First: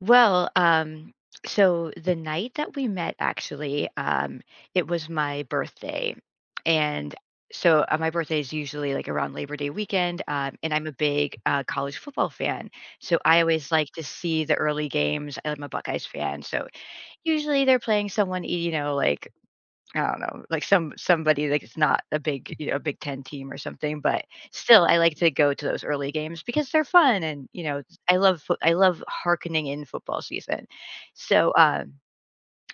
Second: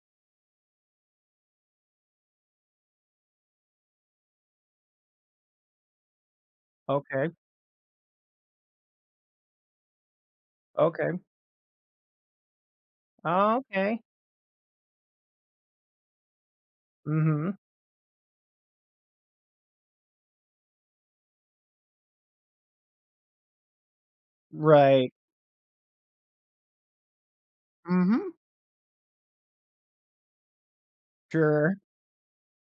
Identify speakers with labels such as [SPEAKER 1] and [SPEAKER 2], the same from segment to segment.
[SPEAKER 1] Well, um, so, the night that we met, actually, um, it was my birthday. And
[SPEAKER 2] Okay.
[SPEAKER 1] so uh, my birthday is usually, like, around Labor Day weekend, um, and I'm a
[SPEAKER 2] Okay.
[SPEAKER 1] big, uh, college football fan, so, I
[SPEAKER 2] Oh,
[SPEAKER 1] always like
[SPEAKER 2] okay.
[SPEAKER 1] to see the early games, I'm a Buckeyes fan, so,
[SPEAKER 2] Mhm.
[SPEAKER 1] usually, they're playing someone, y you know, like, I don't know, like some somebody, like, it's not a big, you know, a big 10 team or something, but still, I
[SPEAKER 2] Right.
[SPEAKER 1] like to go to those early games because they're fun and, you know, s I
[SPEAKER 2] Mhm.
[SPEAKER 1] love foo I love hearkening in football season. So,
[SPEAKER 2] Sure.
[SPEAKER 1] uh,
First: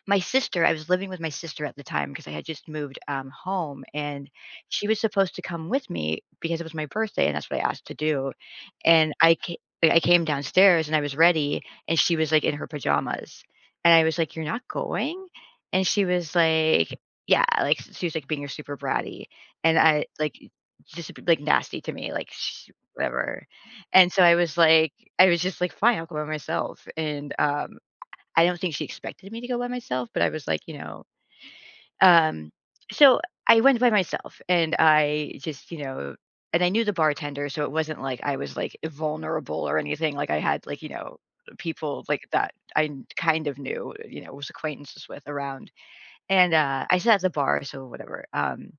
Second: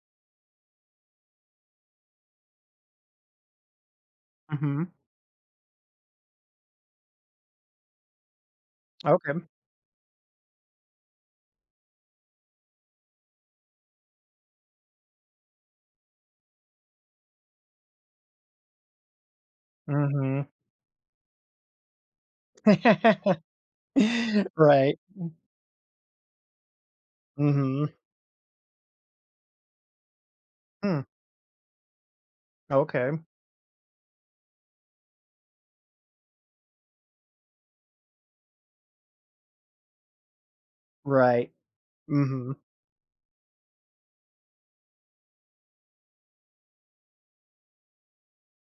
[SPEAKER 1] my sister I was living with my sister at the time 'cause I had just moved, um, home, and
[SPEAKER 2] Mhm.
[SPEAKER 1] she was supposed to come with me because it was my birthday and that's what I asked to do. And
[SPEAKER 2] Okay,
[SPEAKER 1] I
[SPEAKER 2] m
[SPEAKER 1] ca I came downstairs, and I was ready, and she was, like, in her pajamas, and I was, like, "You're not going?" And she was, like yeah, like, she was, like, being a super bratty and I like
[SPEAKER 2] Mhm.
[SPEAKER 1] just, [unintelligible] like, nasty to me, like, sh "Whatever." and so I was, like
[SPEAKER 2] Right.
[SPEAKER 1] I was just, like, "Fine. I'll go by myself," and, um,
[SPEAKER 2] Mhm.
[SPEAKER 1] I I I don't think she expected me to go by myself, but I was, like, you know
[SPEAKER 2] Mm.
[SPEAKER 1] Um,
[SPEAKER 2] Okay.
[SPEAKER 1] so, I went by myself and I just, you know and I knew the bartender so it wasn't like I was, like, vulnerable or anything like I had, like, you know,
[SPEAKER 2] Right.
[SPEAKER 1] people like that
[SPEAKER 2] Mhm.
[SPEAKER 1] I kn kind of knew, you know, I was acquaintances with around. And, uh, I sat at the bar so whatever, um,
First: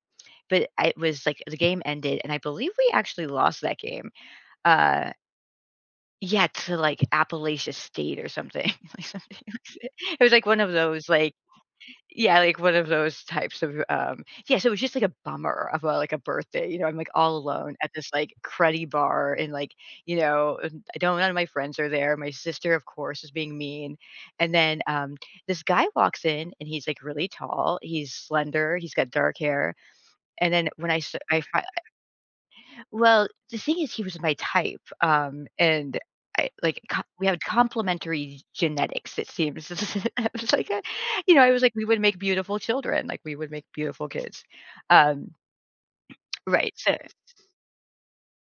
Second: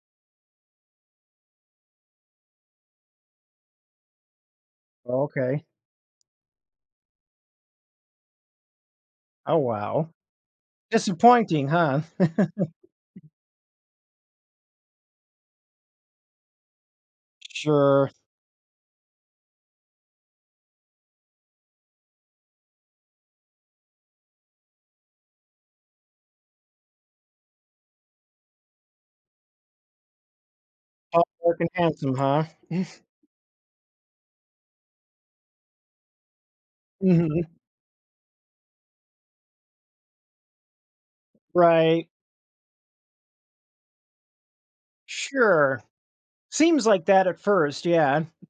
[SPEAKER 1] but I was, like the game ended, and I believe we actually lost that game. Uh
[SPEAKER 2] Okay.
[SPEAKER 1] yeah, to, like, Appalachia State or something.
[SPEAKER 2] Oh, wow.
[SPEAKER 1] It was, like, one of those, like
[SPEAKER 2] Disappointing, huh.
[SPEAKER 1] yeah, like, one of those types of, um Yeah, so it was just, like, a bummer of, uh, like a birthday, you know, I'm, like, all alone at this,
[SPEAKER 2] Sure.
[SPEAKER 1] like, cruddy bar and, like, you know, and I do none of my friends are there, my sister of course is being mean and then, um, this guy walks in and he's, like, really tall, he's slender, he's got dark hair, and then when I sa
[SPEAKER 2] Tall,
[SPEAKER 1] I
[SPEAKER 2] dark,
[SPEAKER 1] fi
[SPEAKER 2] and handsome, huh.
[SPEAKER 1] well, the thing is he was my type, um, and I like co we had
[SPEAKER 2] Mhm.
[SPEAKER 1] complimentary g genetics, it seems. I was, like, "Ah," you know, I was, like, "We would
[SPEAKER 2] Right.
[SPEAKER 1] make beautiful children, like, we would make beautiful kids." Um
[SPEAKER 2] Sure.
[SPEAKER 1] Right,
[SPEAKER 2] Seems
[SPEAKER 1] so
[SPEAKER 2] like that at 1st Yeah.